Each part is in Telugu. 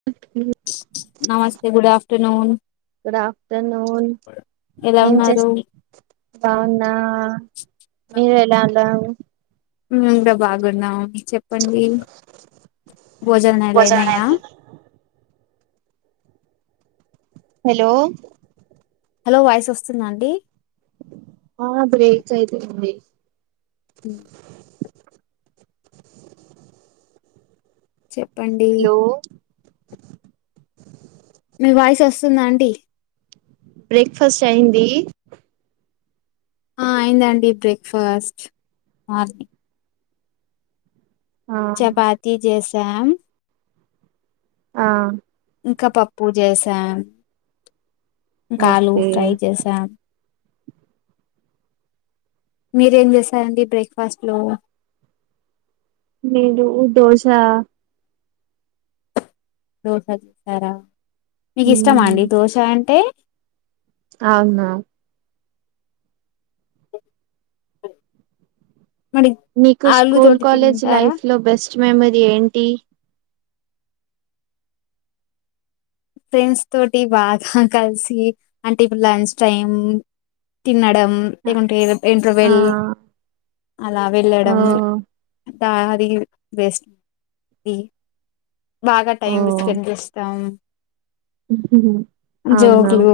[inaudible] నమస్తే గుడ్ ఆఫ్టర్నూన్ గుడ్ ఆఫ్టర్నూన్ ఎలా ఏం ఉన్నారు చేస్త్ బావున్నా మీరేలా లావు మేం గూడ బాగున్నాం చెప్పండి భోజనాలు అయినాయా. హలో హలో వాయిస్ వస్తుందా అండి అవును బ్రేక్ చయితుంద్ది ఉ చెప్పండి హలో మీ వాయిస్ వస్తుందా అండి బ్రేక్ ఫాస్ట్ అయింది ఆ అయిందండి బ్రేక్ ఫాస్ట్ మార్ని ఆ చపాతి చేసాం ఆ ఇంకా పప్పు చేసాం ఇంకా ఆలు ఓకే ఫ్రై చేసాం మీరేం చేసారండి బ్రేక్ ఫాస్ట్లో నేనూ దోశా దోశ చేసారా మీకిష్టమా మ్మ్ అండి దోశ అంటే అవునా మరి మీకు ఆలు స్కూల్ తోటి కాలేజ్ తింటారా లైఫ్ లో బెస్ట్ మెమరీ ఏంటి ఫ్రెండ్స్ తోటి బాగా కలిసి అంటె ఇప్పుడు లంచ్ టైమ్ తినడం లేకుంటే ఎదొ ఆ ఎంట్రోబేల్ అలా ఓ వెళ్ళడం తా అది బెస్ట్ ది బాగా ఓ టైం స్పెండ్ చేస్తాం అవునా జోకులు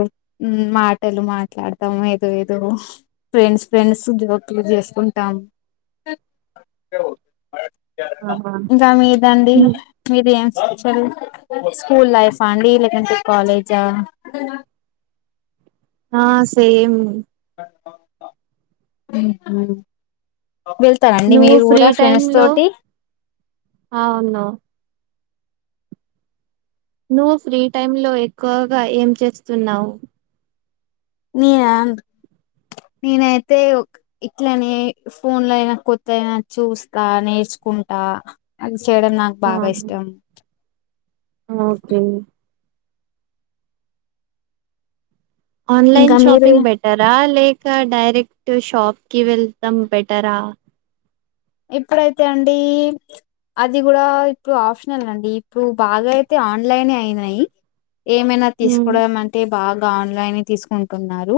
ఉమ్ మాటలు మాట్లాడతం ఏదో ఏదో ఫ్రెండ్స్ ఫ్రెండ్స్ జోకులు జేసుకుంటాం ఆహా ఇంకా మీదండి మీరు ఏం చదువు స్కూల్ లైఫ్ ఫా అండి లేకుంటే కాలేజా హా సేమ్ మ్ హు వెళ్ తరా అండి నువ్వు మీరు గూడ ఫ్రీ టైమ్ ఫ్రెండ్స్ లో తోటి అవును నువ్వు ఫ్రీ టైం లో ఎక్కువగా ఏం చేస్తున్నవ్ నేనా నేనైతే ఒక్ ఇట్లనే ఫోన్ ల ఎదన కొత్త దేదయిన చూస్తా నేర్చుకుంటా డాన్స్ చేయడం నాకు ఆ బాగా ఇష్టం ఓకే ఇంకా ఆన్లైన్ మీరు షాపింగ్ బెటరా లేక డైరెక్ట్ షాప్కి వెళ్టం బెటరా ఇప్పుడైతే అండీ అది గూడా ఇప్పుడు ఆప్షనల్ అండి ఇప్పుడు బాగైతే ఆన్లైనే అయినయి ఏమైనా ఉమ్ తీస్కోడమంటే బాగా ఆన్లైన్ ఏ తీస్కుంటున్నారు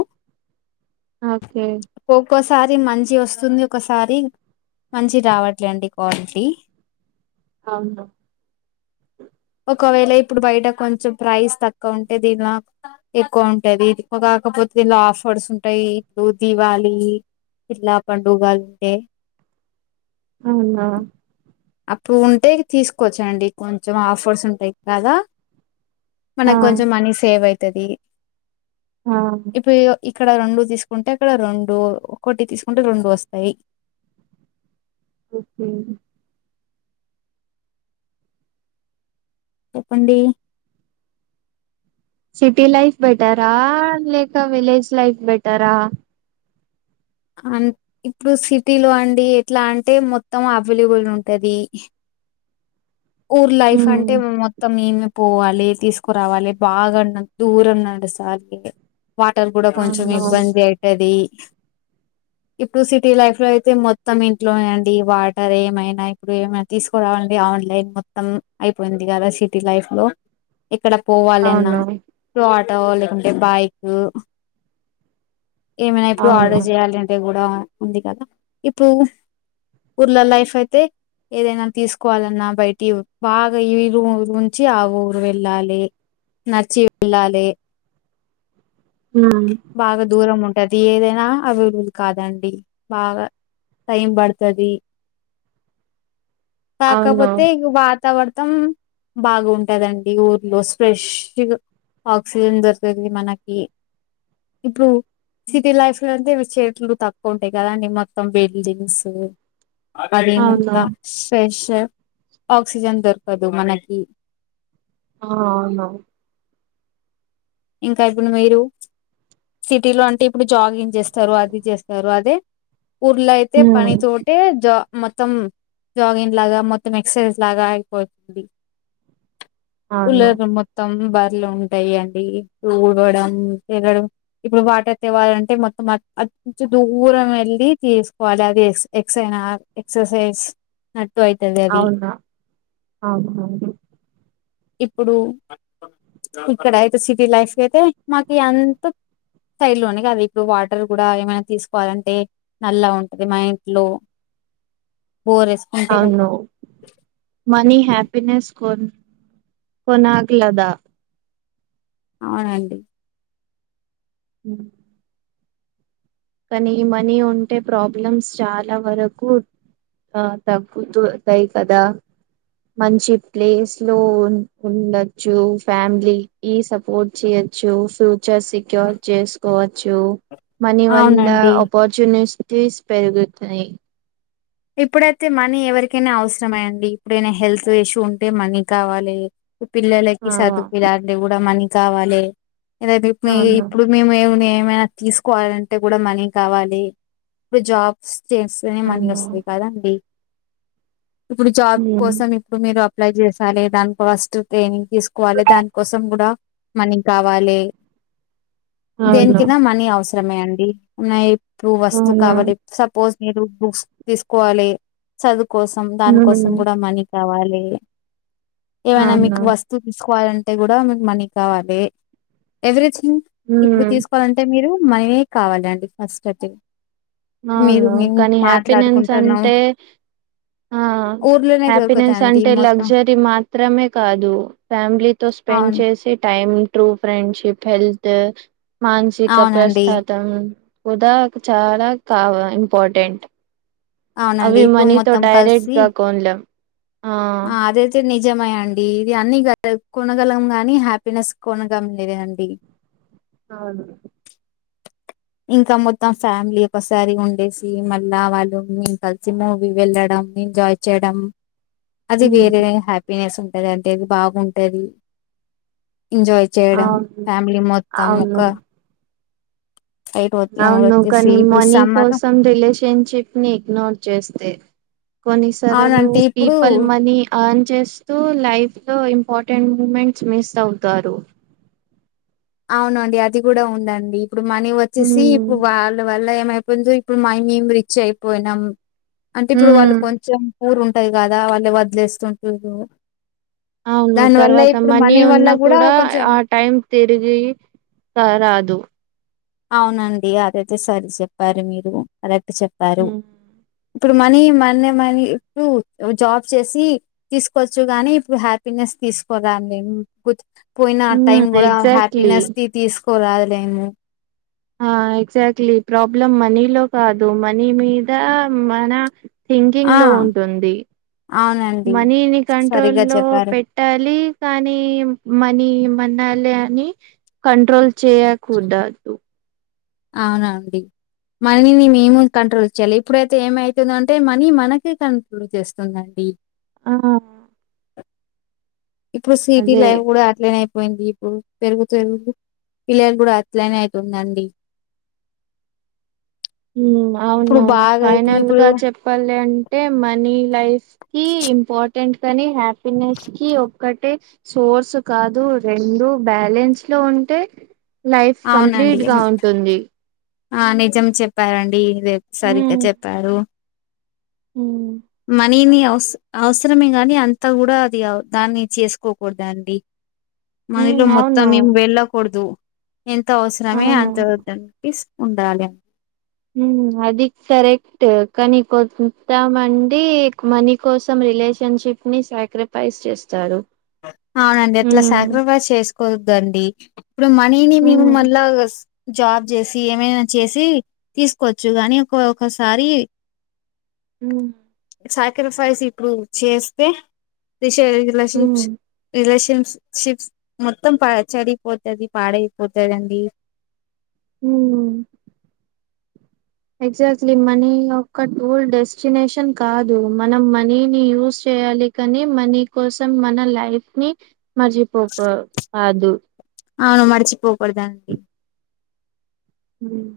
ఓకే ఒక్కోసారి మంచిగొస్తుంది ఒకసారి మంచిది రావట్లే అండి క్వాలిటీ అవును ఒకవేళ ఇప్పుడు బైట కొంచెం ప్రైస్ తక్కువుంటే దీనాక్ ఎక్కువ వుంటది ఇది ఎక్కువ కాకపోతె దీన్లో ఆఫర్స్ ఉంటయి ఇప్పుడు దీవాళి ఇట్లా పండుగా ఉంటే అవునా అప్పుడు వుంటే తీస్కోచ్చండి కొంచెం ఆఫర్స్ ఉంటయ్ కదా ఆ మనక్ కొంచం మనీ సేవ్ ఐతది ఆహ ఇప్పుడు ఇగ ఇక్కడ రొండు దీస్కుంటే అక్కడ రొండు ఒకటి తీస్కుంటే రొండు ఒస్తయ్ ఉమ్ హూ చెప్పండి సిటీ లైఫ్ బెటరా లేక విలేజ్ లైఫ్ బెటరా అన్ ఇప్పుడు సిటీ లో అండి ఎట్లా అంటే మొత్తం అవిలుబుల్ ఉంటది ఊర్ లైఫ్ ఉమ్ అంటే మొత్తం ఏమి పోవాలే తీస్కురావాలే బాగన్న దూరం నడుసాలీ వాటర్ గూడా కొంచెం అవును ఇబ్బంది అయితది ఇప్పుడు సిటీ లైఫ్ లో అయితే మొత్తం ఇంట్లోనే అండి వాటర్ ఏమైనా ఇప్పుడు ఏమై. తీస్కురావాలంటే ఆన్లైన్ మొత్తం అయిపోయింది గదా సిటీ లైఫ్ లో. ఎక్కడ పోవాలెన్నా. అవును ఇప్పుడు ఆటో లేకుంటే బైకు ఏమైనా ఇప్పుడు అవును ఆడ. చేయాలంటే గుడా అ ఉంది కదా ఇప్పు ఊరల్లా లైఫైతే. ఏదైనా తీస్కోవాలన్నా బైటి బాగా ఈరు ఊరుంచి ఆ ఊరు వెళ్ళాలే. నడ్చి వెళ్ళాలే. హుమ్. బాగా దూరం ఉంటది ఏదైనా. అవైబుల్ కాదండి బాగా టైం బడ్తాది. అవును కాకపోతే ఇగ వాతావర్తం. బాగుంటదండి ఊర్లో స్ప్రెష్ గ. ఆక్సిజన్ దొరుతది మనకి ఇప్పుడు సిటీ లైఫ్. తందిమ చేట్లు తక్కువుంటై కదండి మొత్తం బిల్డింగ్సు ఉ. అవును మదేముంతా స్పేష్ ఏ ఆక్సిజన్ దొర్కదు మనకి. ఆ ఔను. ఇంకా ఇప్పుడు మీరు సిటీ లో అంటే ఇప్పుడు జాగింగ్ జేస్తారు అది జేస్తారు అదే. ఊర్లో అయితే ఉమ్ పని తో. అంటే జా మొత్తం ఉ జాగింగ్ లాగా మొత్తం ఎక్ససైజ్ లాగా అయిపోయింది. అవును ఊల్లల మొత్తం బర్లుంటయండి. ఊడ్వడం తినుడు. ఇప్పుడు వాటర్ తేవాలంటే మొత్తం అట్ అట్ నుంఛీ దూరం ఏళ్ళి తీస్కోవాలి అది ఎ ఎక్స్ అయినా. ఎక్ససైస్ నట్టు ఐతదదీ. అవును అవును ఇప్పుడు ఇక్కడైతే సి. టీ లైఫ్ కైతే మాకీ అంత. సైడ్ లోనే గాదు ఇప్పుడు వాటర్ గుడా ఏమైనా తీస్కోవాలంటే. నల్లా ఉంటది మా ఇంట్లో బోరేస్. ఔను. మనీ హ్యాపినెస్ కొ కొన్న అంటివి గద. అవునండి. ఉమ్. కానీ మనీ ఉంటే ప్రాబ్లమ్స్ చాలా వరకు. ఆ తగ్గుతు తయి కదా. మంచి ప్లేస్ లో ఉ ఉండొచ్చు ఫ్యామిలీ. ఈ సపోర్ట్ చేయచ్చు ఫ్యూచర్ సెక్యూర్ చేసుకోవచ్చు మనీ వల్. అవునండి ఆపర్చునిస్టీస్ పెరుగుతాయి. ఇప్పుడైతే మనీ ఎవరికైనా అవసరమండి ఇప్పుడైనా హెల్త్ ఇష్యూ ఉంటే మనీ కావాలే. పిల్లలకి ఆ సదుపియాలంటే గూడా మనీ కావాలే ఎదైనా ఉప్మి అవును ఇప్పుడు. మేము ఏమ ఏమైనా తీసుకోవాలంటే గూడా మనీ కావాలి ఇప్పుడు జాబ్స్ చేస్. ఎప్పుడైనా మనీ ఓ అవునా ఆస్తుండి కదండి ఇప్పుడు జాబ్ ఉమ్ కోసం ప్పుడు మీరు అప్లై చేసాలి దాని ఫస్ట్ ట్రైనింగ్ తీసుకోవాలి దానికోసం గూడా. మనీ కావాలే. అవును దేనికకైనా మనీ అవసరమే అండి నాయ్ ఇప్పుడు వస్తువు అవునా కావాలే. సపోజ్ మీరు బుక్స్ తీసుకోవాలే చదువుకోసం దాని ఉమ్ కోసం గూడా మనీ. కావాలే ఏవైనా అవును మీకు వస్. తీసుకోవాలంటే కూడా మీకు మనీ కావాలి ఎవ్రీథింగ్ ఇప్పుడు ఉమ్ తీసు కోవాలంటే మీరు మనియే కావాలండి ఫస్ట్ అయితే మీరు అవును మేము కానీ హ్యాపీనెన్స్ మాట్లాడుకుంటున్నాం. అంటే ఆ ఊర్లోనే హ్యాపీనెస్ దొరుకుతాయండి అంటే మొత్తం లగ్జరీ మాత్రమే కాదు ఫ్యామిలీతో స్పెండ్ అవును చే టైం ట్రూ ఫ్రెడ్షిప్ హెల్త్ మానసిక ప్రస్త అవునండి మొత్తం ఉదాక్ చాలా కావ ఇంపార్టెంట్ అవునండి అవి ఇప్పుడు మనీతో మొత్తం కలిసి డైరెక్ట్గా కోనలేం ఆ అదేద్ నిజమే అండి ఇది అన్ని కొనగలం గాని హ్యాపీనెస్ కొనగంలేదండి అవును ఇంకా మొత్తం ఫ్యామిలీ ఒకసారి ఉండేసి మళ్ళా వాళ్ళుం కలిసి మూవీ వెళ్ళడం ఎంజాయ్ చేయడం అది ఉమ్, వేరే హ్యాపీనెస్ ఉంటది అంటే అది బాగుంటది ఎంజాయ్ చేయడం అవును ఫ్యామిలీ మొత్తం ఒక అవును సైట్ అవును వచ్చేసి కని ఇప్పుడు మనీ సమ్మర్ కోసం రిలేషన్ ఫ్రెంషిప్ ని ఇగ్నోర్ చేస్తే కొన్నిసార్లు అవునంటే ఇప్పుడు పీపల్ మనీ అర్న్ చేస్తూ లైఫ్ లో ఇంపార్టెంట్ మూమెంట్స్ మిస్ అవుతారు అవునండి అది కూడా ఉందండి ఇప్పుడు మనీ వచ్చేసి ప్పు హ్మ్ వాళ్ళ వల్ల ఏమైపోయిందో ఇప్పుడు మై మేం రిచ్ అయిపోయినాం అంటే ఇప్పుడు వాళ్ళు హ్మ్ కొంచెం పూరు ఉంటది కదా వాళ్ళే వదిలేస్తుంటురు అవును తర్వాత మనీ వల్ల ఉన్నా కూడా కొంచెం ఆ టైం తిరిగి రా రాదు అవునండి అదైతే సరి చెప్పారు మీరు అదైతే చెప్పారు హ్మ్ ఇప్పుడు మనీ మనే మనీ ఇప్పుడు జాబ్ చేసి తీసుకోవచ్చు గానీ ఇప్పుడు హ్యాపీనెస్ తీసుకోరలేం కుద్ పోయిన ఆ హ్మ్ టైం కూడా ఎగ్జాక్ట్లీ హ్యాపీనెస్ ని తీసుకోరాలేము ఆ ఎగ్జాక్ట్లీ ప్రాబ్లం మనీలో కాదు మనీ మీద మన థింకింగ్ ఆ లో ఉంటుంది అవునండి మనీని కంట్రోల్ సరిగ్గా లో చెప్పారు. పెట్ ట్టాలి కానీ మనీ మనాలని కంట్రోల్ చేయకూడదు అవునాండి మనీని మేము కంట్రోల్ చేయాలి ఇప్పుడైతే ఏమైతుందంటే మనీ మనకి కంట్రోల్ ఇప్పుడు చేస్తుందండి ఆ ఇప్పుడు సిటీ అదే లైఫ్ కూడా అట్లనే పోయింది ఇప్పుడు పెరుగుతరు ఈల కూడా అట్లనే అవుతుందండి ఇప్పుడు అవును బాగా ఇప్పుడు ఫైనల్ ఇప్పుడు గా చెప్పాలి అంటే మనీ లైఫ్ కి ఇంపార్టెంట్ కానీ హ్యాపీనెస్ కి ఒక్కటే సోర్స్ కాదు రెండు బ్యాలెన్స్ లో ఉంటే లైఫ్ అవునండి కంప్లీట్ గా ఉంటుంది ఆ నిజం చెప్పారండి ఇదేప్ సరిగ్గా చెప్పారు ఊ మనీని అవస అవసరమే గాని అంతా కూడా అది దాన్ని చేసుకోకూడదండి హ్మ్. మనీలో మొత్తం అవును. మేము వెళ్ళకూడదు ఎంత అవసరమే అవును. అంత వద్దండి ఇస్ ఉండాలే అది కరెక్ట్ కానీ కొంత మంది మనీ కోసం రిలేషన్షిప్ని సాక్రిఫైస్ చేస్తారు అవునండి అట్ల హ్మ్. సరిఫీస్ చేసుకోవద్దండి ఇప్పుడు మనీని మేము హ్మ్. మళ్ళా జాబ్ చేసి ఏమైనా చేసి తీసుకోచ్చు గాని ఒక్కక్కసారి ఉమ్ సాక్రిఫైస్ ఇప్పుడు చేస్తే రెస్లామ్స్ హ్మ్. రిలేషన్ షిప్స్ మొత్తం చడిపోతుంది పాడైపోతుందిండి ఉమ్ ఎగ్జాక్ట్లీ మనీ ఒకయక్క టూర్ డెస్టినేషన్ కాదు మనం మనీని యాస్ చేయాలి కానీ మనీ కోసం మన లైఫ్ ని మర్చిపోక కాదు అవును మరచిపోకూడదండి ఉమ్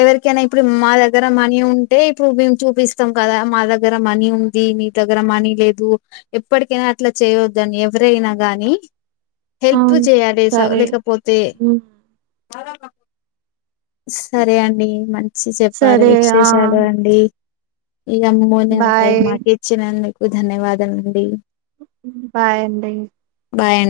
ఎవరికైనా ఇప్పుడు మా దగ్గర మనీ ఉంటే ఇప్పుడు మేము చూపిస్తాం కదా మా దగ్గర మనీ ఉన్ ది మీ దగ్గర మనీ లేదు ఎప్పటికైనా అట్లా చేయొద్దని ఎవరైనా గాని హెల్ప్ అవును చేయాలి స సరే లేకపోతే ఉమ్. సరే అండి మంచి చెప్పారు సరే ఆ విశేషాలు అండి ఇగ అమూల్యమైన టైం బాయ్ మాకిచ్చినందుకు ధన్యవాదం అండి బాయ్ అండి బాయ్ అండి